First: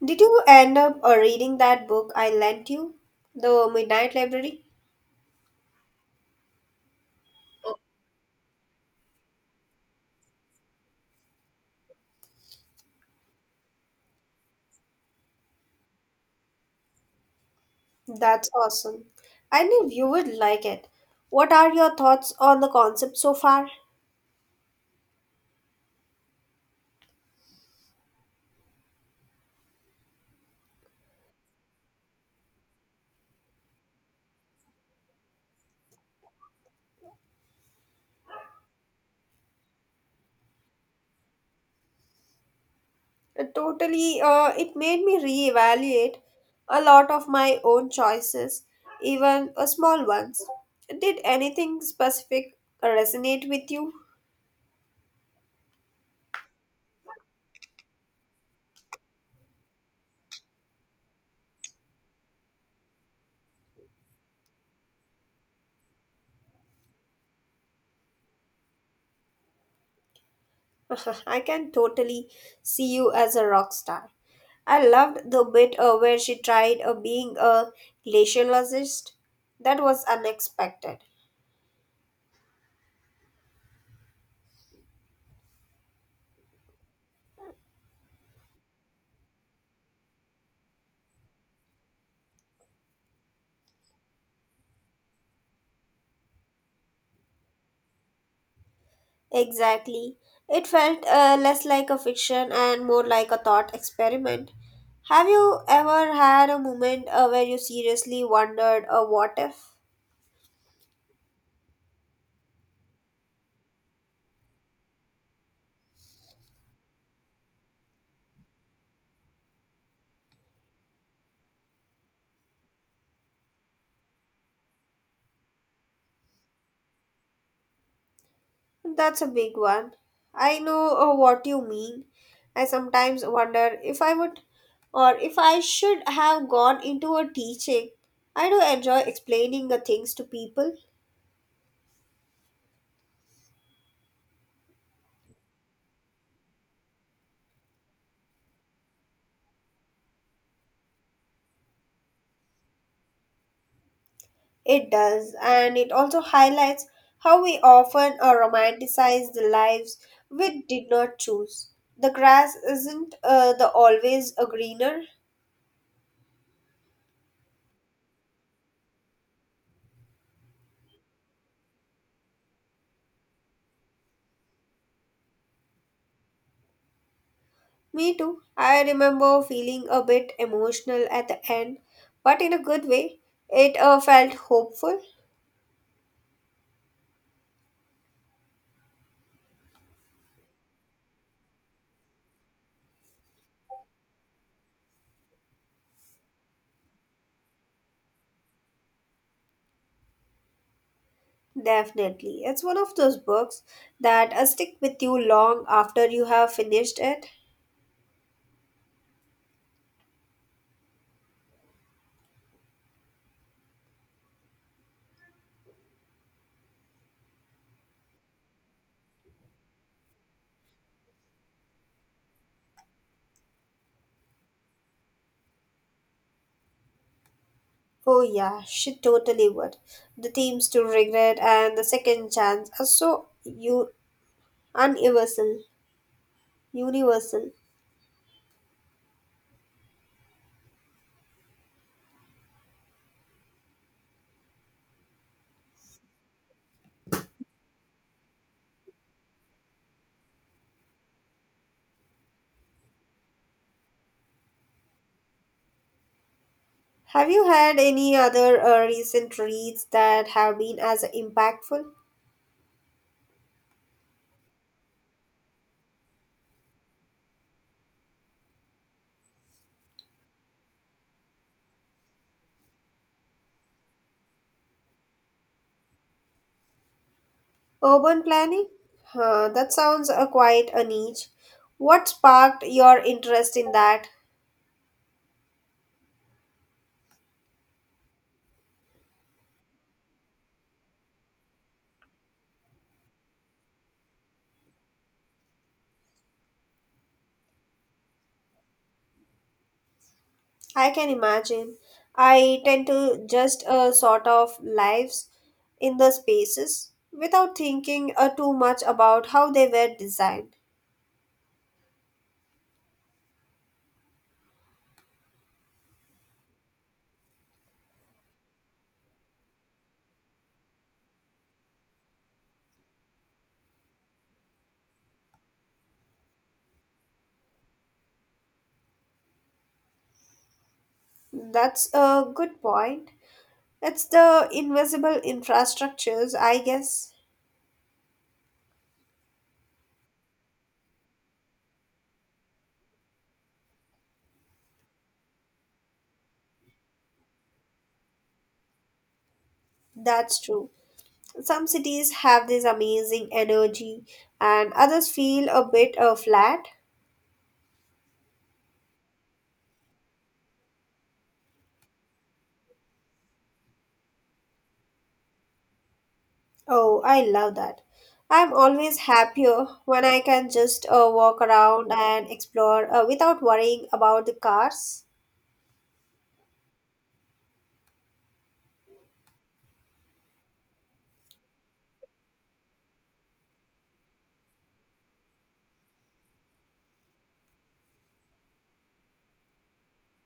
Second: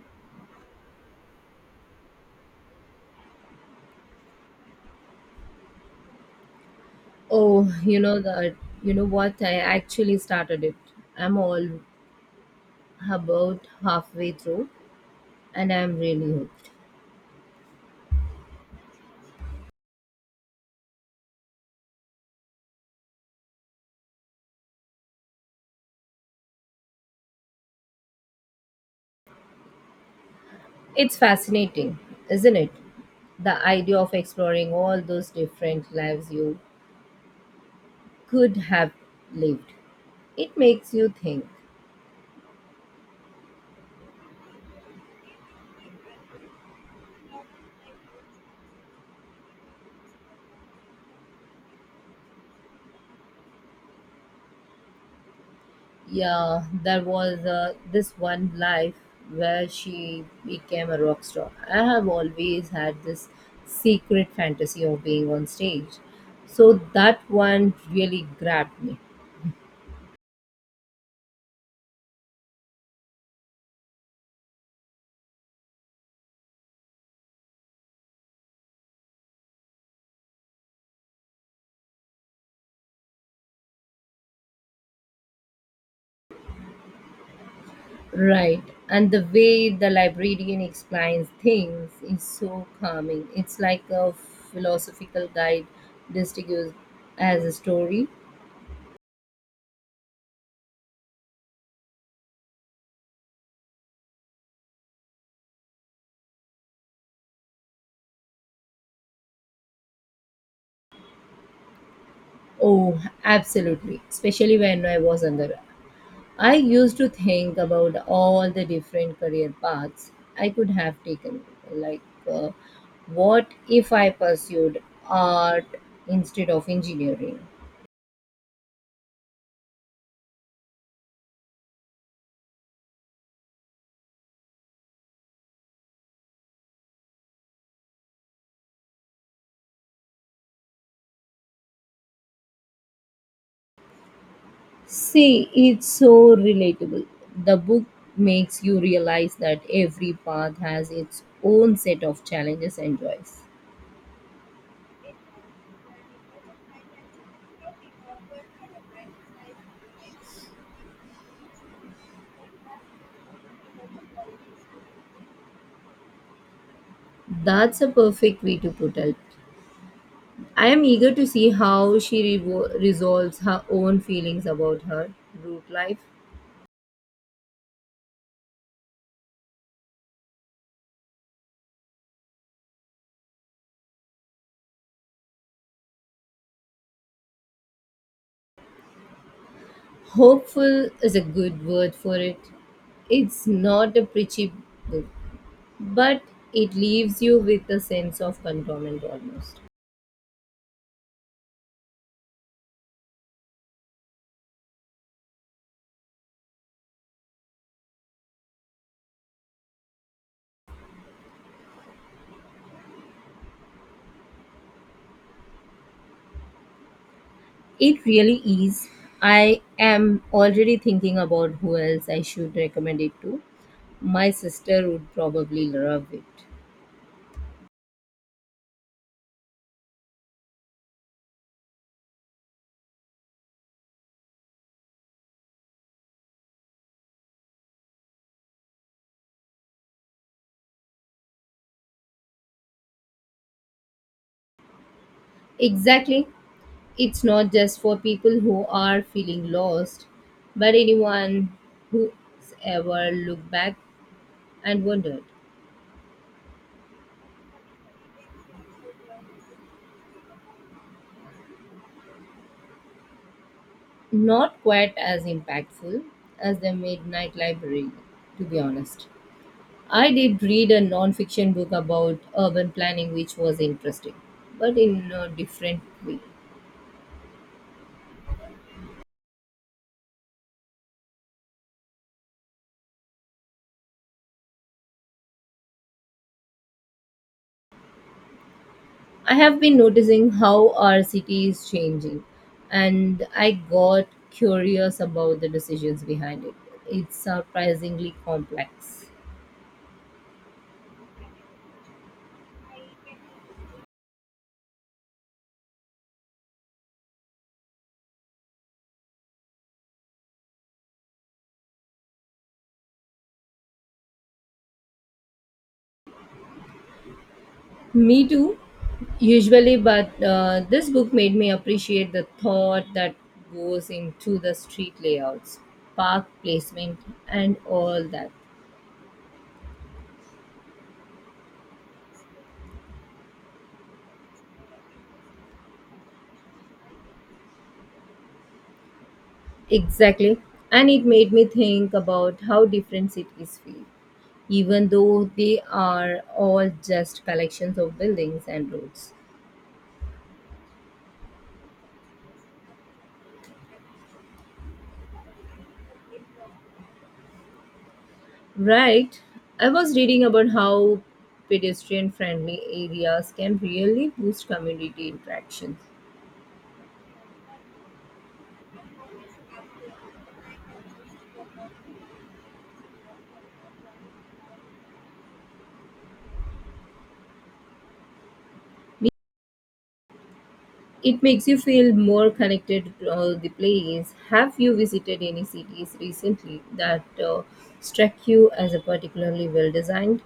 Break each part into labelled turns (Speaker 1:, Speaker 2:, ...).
Speaker 1: Did you end up reading that book I lent you? The Midnight Library?
Speaker 2: Oh, you know what? I actually started it. I'm all About halfway through and I'm really hooked.
Speaker 1: That's awesome. I knew you would like it. What are your thoughts on the concept so far?
Speaker 2: It's fascinating, isn't it? The idea of exploring all those different lives you could have lived. It makes you think.
Speaker 1: Totally, it made me reevaluate a lot of my own choices, even small ones. Did anything specific resonate with you?
Speaker 2: Yeah, there was this one life where she became a rock star. I have always had this secret fantasy of being on stage. So that one really grabbed me.
Speaker 1: I can totally see you as a rock star. I loved the bit where she tried being a glaciologist. That was unexpected.
Speaker 2: Right. And the way the librarian explains things is so calming. It's like a philosophical guide disguised as a story.
Speaker 1: Exactly. It felt less like a fiction and more like a thought experiment. Have you ever had a moment where you seriously wondered, what if?
Speaker 2: Oh, absolutely. Especially when I was under. I used to think about all the different career paths I could have taken. Like, uh, what if I pursued art instead of engineering?
Speaker 1: That's a big one. I know what you mean. I sometimes wonder if I would or if I should have gone into a teaching. I do enjoy explaining the things to people.
Speaker 2: See, it's so relatable. The book makes you realize that every path has its own set of challenges and joys.
Speaker 1: It does, and it also highlights how we often romanticize the lives we did not choose. The grass isn't the always a greener.
Speaker 2: That's a perfect way to put it. I am eager to see how she resolves her own feelings about her root life.
Speaker 1: Me too. I remember feeling a bit emotional at the end, but in a good way. It felt hopeful.
Speaker 2: Hopeful is a good word for it. It's not a preachy book, but it leaves you with a sense of contentment almost.
Speaker 1: Definitely. It's one of those books that stick with you long after you have finished it.
Speaker 2: It really is. I am already thinking about who else I should recommend it to. My sister would probably love it.
Speaker 1: Oh, yeah, she totally would. The themes to regret and the second chance are so universal. Universal.
Speaker 2: Exactly. It's not just for people who are feeling lost, but anyone who's ever looked back and wondered.
Speaker 1: Have you had any other recent reads that have been as impactful?
Speaker 2: Not quite as impactful as the Midnight Library, to be honest. I did read a non-fiction book about urban planning which was interesting, but in a different way.
Speaker 1: Urban planning? Huh, that sounds quite a niche. What sparked your interest in that?
Speaker 2: I have been noticing how our city is changing, and I got curious about the decisions behind it. It's surprisingly complex.
Speaker 1: I can imagine. I tend to just sort of lives in the spaces without thinking too much about how they were designed.
Speaker 2: Me too, usually, but this book made me appreciate the thought that goes into the street layouts, park placement, and all that.
Speaker 1: That's a good point. It's the invisible infrastructures, I guess.
Speaker 2: Exactly. And it made me think about how different cities feel, even though they are all just collections of buildings and roads.
Speaker 1: That's true. Some cities have this amazing energy, and others feel a bit flat.
Speaker 2: Right. I was reading about how pedestrian friendly areas can really boost community interactions.
Speaker 1: Oh, I love that. I'm always happier when I can just walk around and explore without worrying about the cars.
Speaker 2: It makes you feel more connected to the place. Have you visited any cities recently that struck you as a particularly well designed?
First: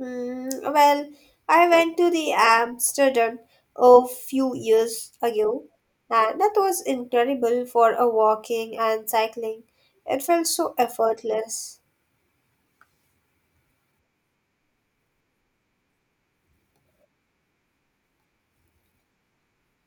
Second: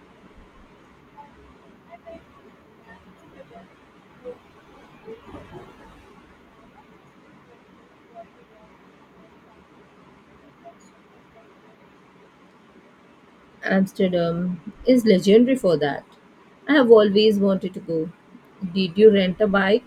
Speaker 1: Mm, well, I went to the Amsterdam a few years ago, and that was incredible for a walking and cycling. It felt so effortless.
Speaker 2: Amsterdam is legendary for that. I have always wanted to go. Did you rent a bike?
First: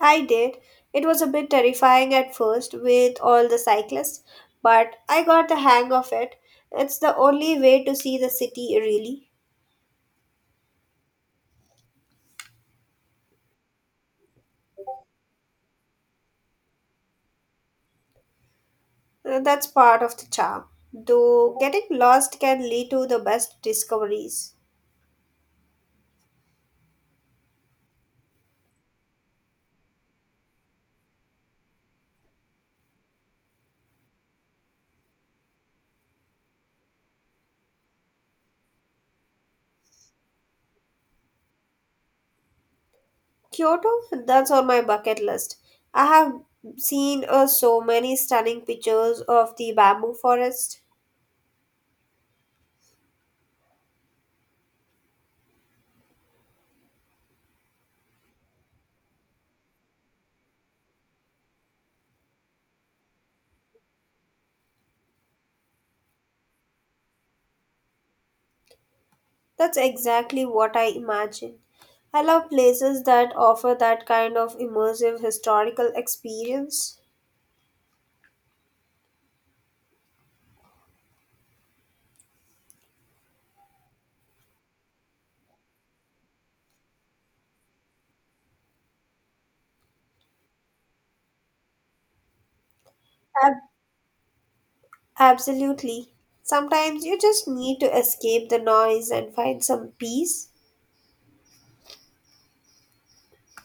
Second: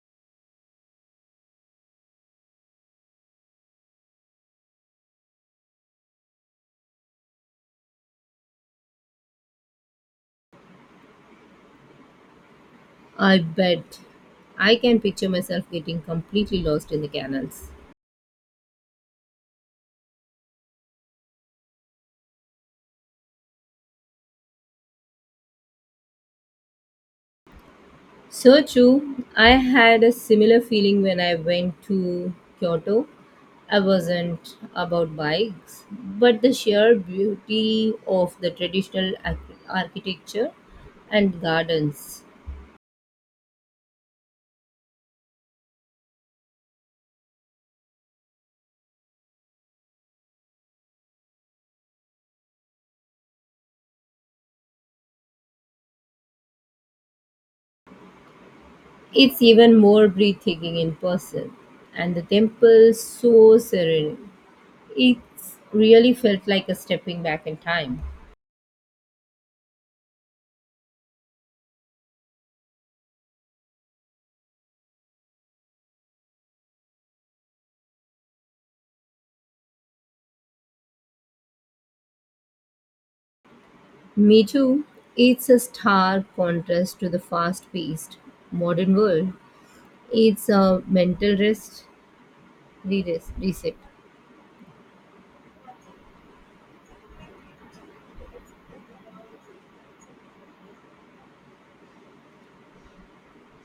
Speaker 1: I did. It was a bit terrifying at first with all the cyclists, but I got the hang of it. It's the only way to see the city, really.
Speaker 2: I bet. I can picture myself getting completely lost in the canals.
Speaker 1: That's part of the charm. Though getting lost can lead to the best discoveries.
Speaker 2: So true. I had a similar feeling when I went to Kyoto. I wasn't about bikes, but the sheer beauty of the traditional architecture and gardens.
Speaker 1: Kyoto, that's on my bucket list. I have seen so many stunning pictures of the bamboo forest.
Speaker 2: It's even more breathtaking in person, and the temple so serene. It really felt like a stepping back in time.
Speaker 1: That's exactly what I imagine. I love places that offer that kind of immersive historical experience.
Speaker 2: Me too. It's a stark contrast to the fast paced modern world. It's a mental rest,
Speaker 1: Ab-
Speaker 2: reset.
Speaker 1: absolutely. Sometimes you just need to escape the noise and find some peace.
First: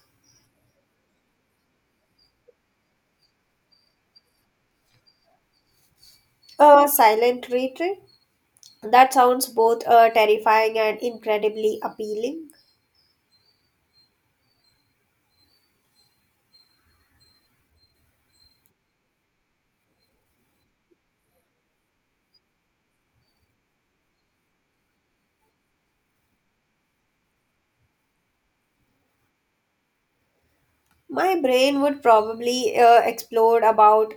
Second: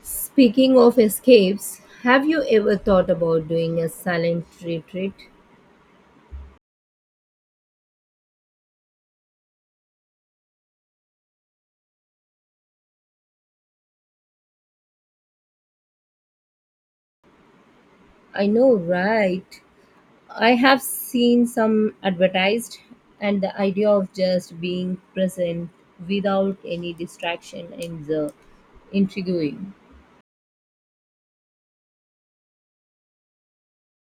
Speaker 2: Speaking of escapes, have you ever thought about doing a silent retreat?
Speaker 1: A silent retreat. That sounds both terrifying and incredibly appealing.
Speaker 2: I know, right? I have seen some advertised, and the idea of just being present without any distraction is intriguing.
Speaker 1: My brain would probably explode about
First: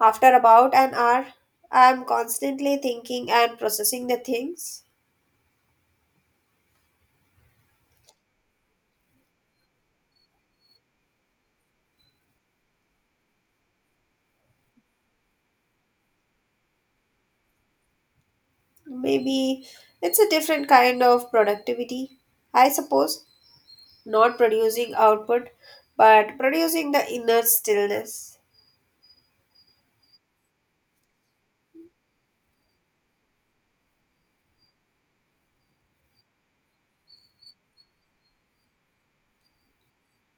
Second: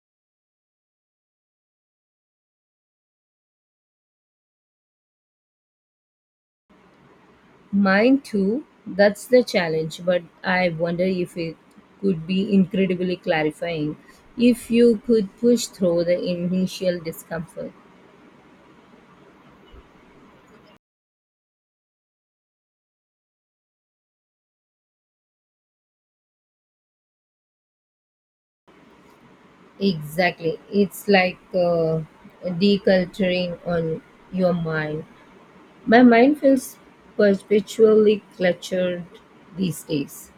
Speaker 1: after about an hour. I'm constantly thinking and processing the things.
Speaker 2: Mine too. That's the challenge, but I wonder if it could be incredibly clarifying if you could push through the initial discomfort.
Speaker 1: Maybe it's a different kind of productivity, I suppose. Not producing output, but producing the inner stillness.
Speaker 2: Exactly. It's like deculturing on your mind. My mind feels perpetually cluttered these days.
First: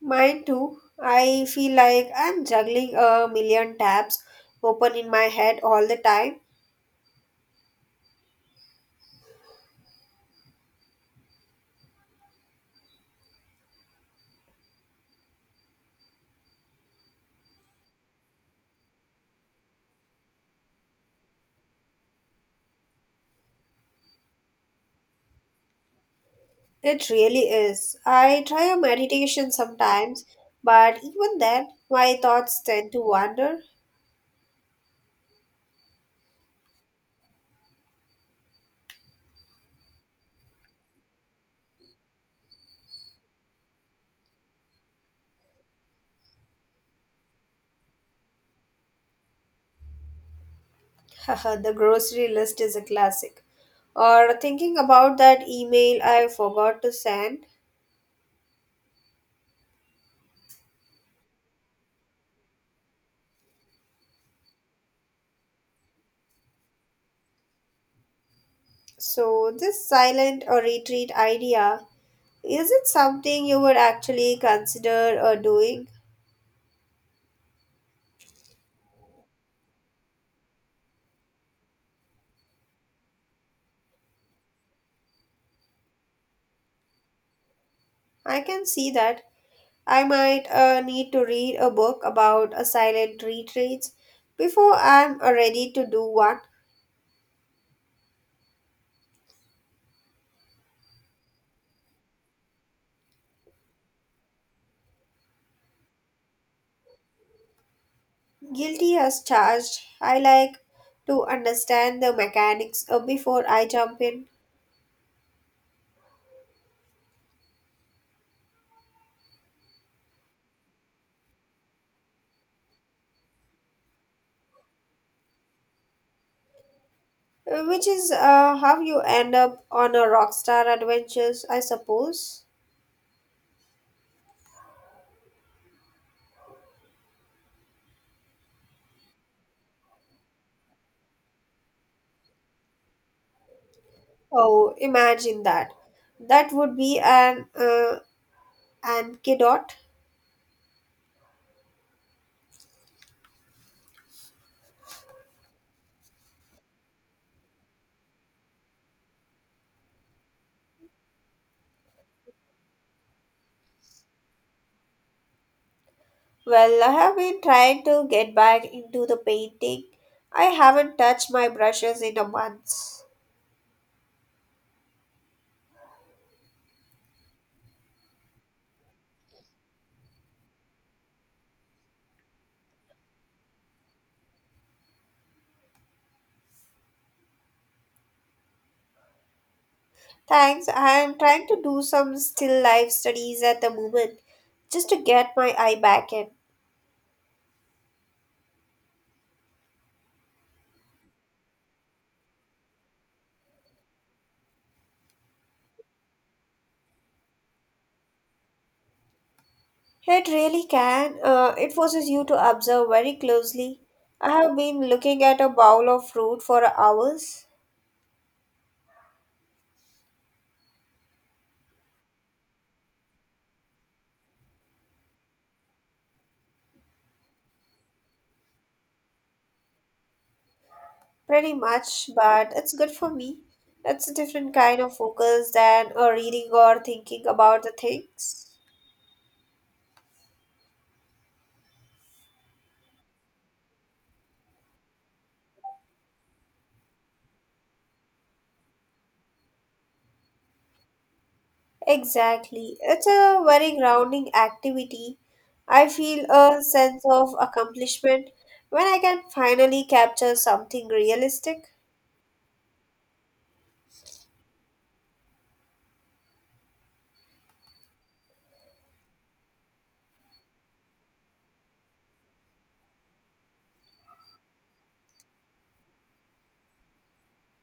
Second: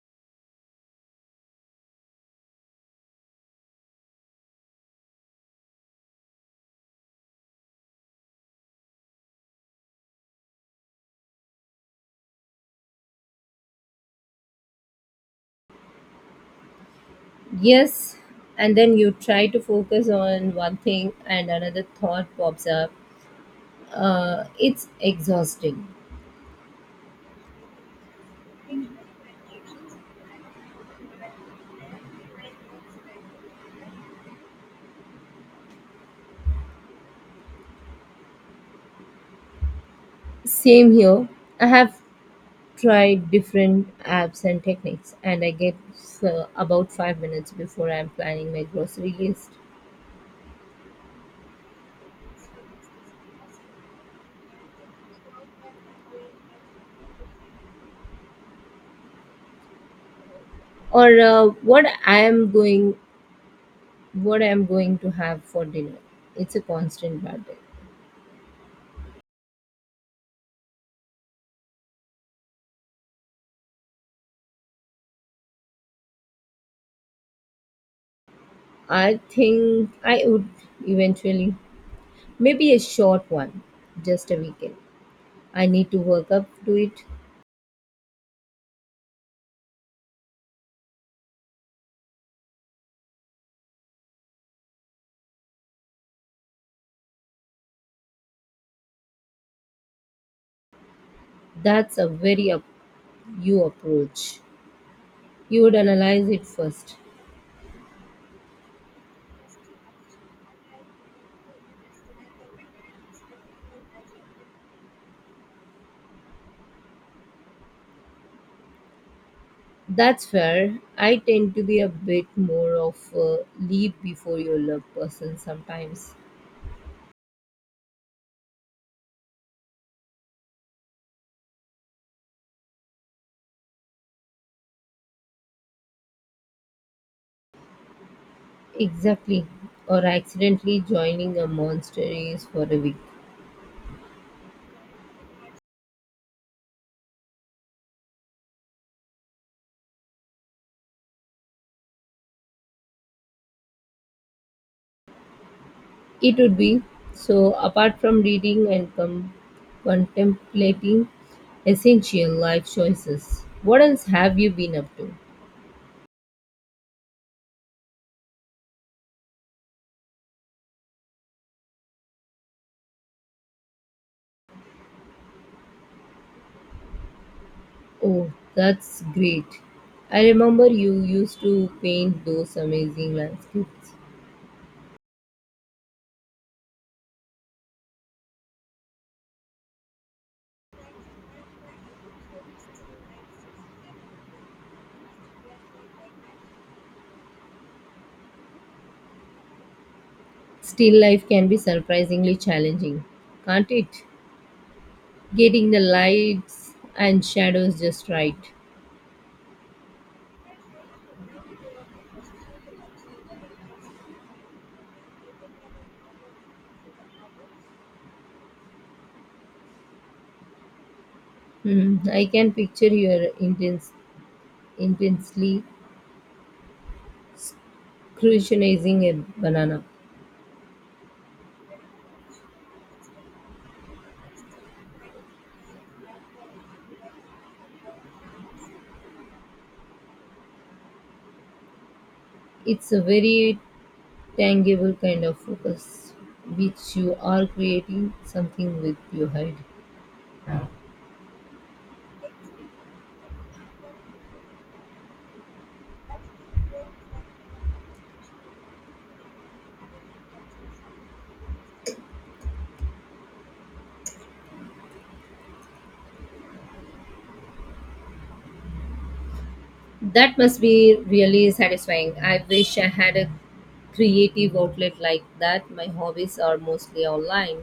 Speaker 1: Mine too. I feel like I'm juggling a million tabs open in my head all the time.
Speaker 2: Yes, and then you try to focus on one thing and another thought pops up. It's exhausting.
Speaker 1: It really is. I try a meditation sometimes, but even then, my thoughts tend to wander.
Speaker 2: Same here. I have tried different apps and techniques, and I get about 5 minutes before I'm planning my grocery list
Speaker 1: Haha, the grocery list is a classic. Or thinking about that email I forgot to send.
Speaker 2: or what I am going to have for dinner. It's a constant battle.
Speaker 1: So, this silent or retreat idea, is it something you would actually consider doing?
Speaker 2: I think I would eventually, maybe a short one, just a weekend. I need to work up to it.
Speaker 1: I can see that. I might need to read a book about a silent retreats before I'm ready to do one.
Speaker 2: That's a very up you approach. You would analyze it first.
Speaker 1: Guilty as charged. I like to understand the mechanics before I jump in,
Speaker 2: That's fair. I tend to be a bit more of a leap before you love person sometimes.
Speaker 1: which is how you end up on a rockstar adventures, I suppose.
Speaker 2: Exactly. Or accidentally joining a monster race for a week.
Speaker 1: Oh, imagine that. That would be an anecdote.
Speaker 2: It would be. So, apart from reading and contemplating essential life choices, what else have you been up to?
Speaker 1: Well, I have been trying to get back into the painting. I haven't touched my brushes in a month.
Speaker 2: Oh, that's great. I remember you used to paint those amazing landscapes.
Speaker 1: Thanks. I am trying to do some still life studies at the moment just to get my eye back in.
Speaker 2: Still life can be surprisingly challenging, can't it? Getting the lights and shadows just right.
Speaker 1: It really can. It forces you to observe very closely. I have been looking at a bowl of fruit for hours.
Speaker 2: Hmm, I can picture your intensely crucializing a banana.
Speaker 1: Pretty much, but it's good for me. It's a different kind of focus than reading or thinking about the things.
Speaker 2: It's a very tangible kind of focus, which you are creating something with your head.
Speaker 1: Exactly. It's a very grounding activity. I feel a sense of accomplishment when I can finally capture something realistic.
Speaker 2: That must be really satisfying. I wish I had a creative outlet like that. My hobbies are mostly online.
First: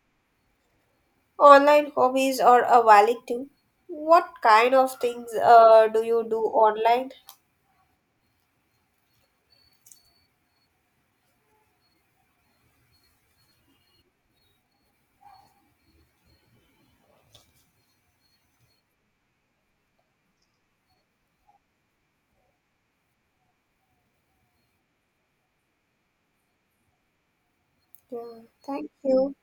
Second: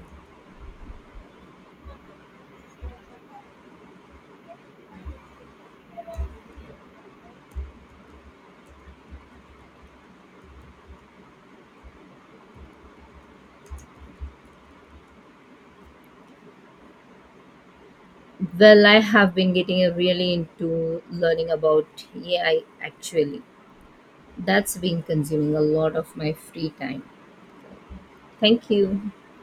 Speaker 1: Online hobbies are a valid too. What kind of things do you do online?
Speaker 2: Well, I have been getting really into learning about AI actually. That's been consuming a lot of my free time.
Speaker 1: Yeah,
Speaker 2: Thank
Speaker 1: thank
Speaker 2: you.
Speaker 1: you.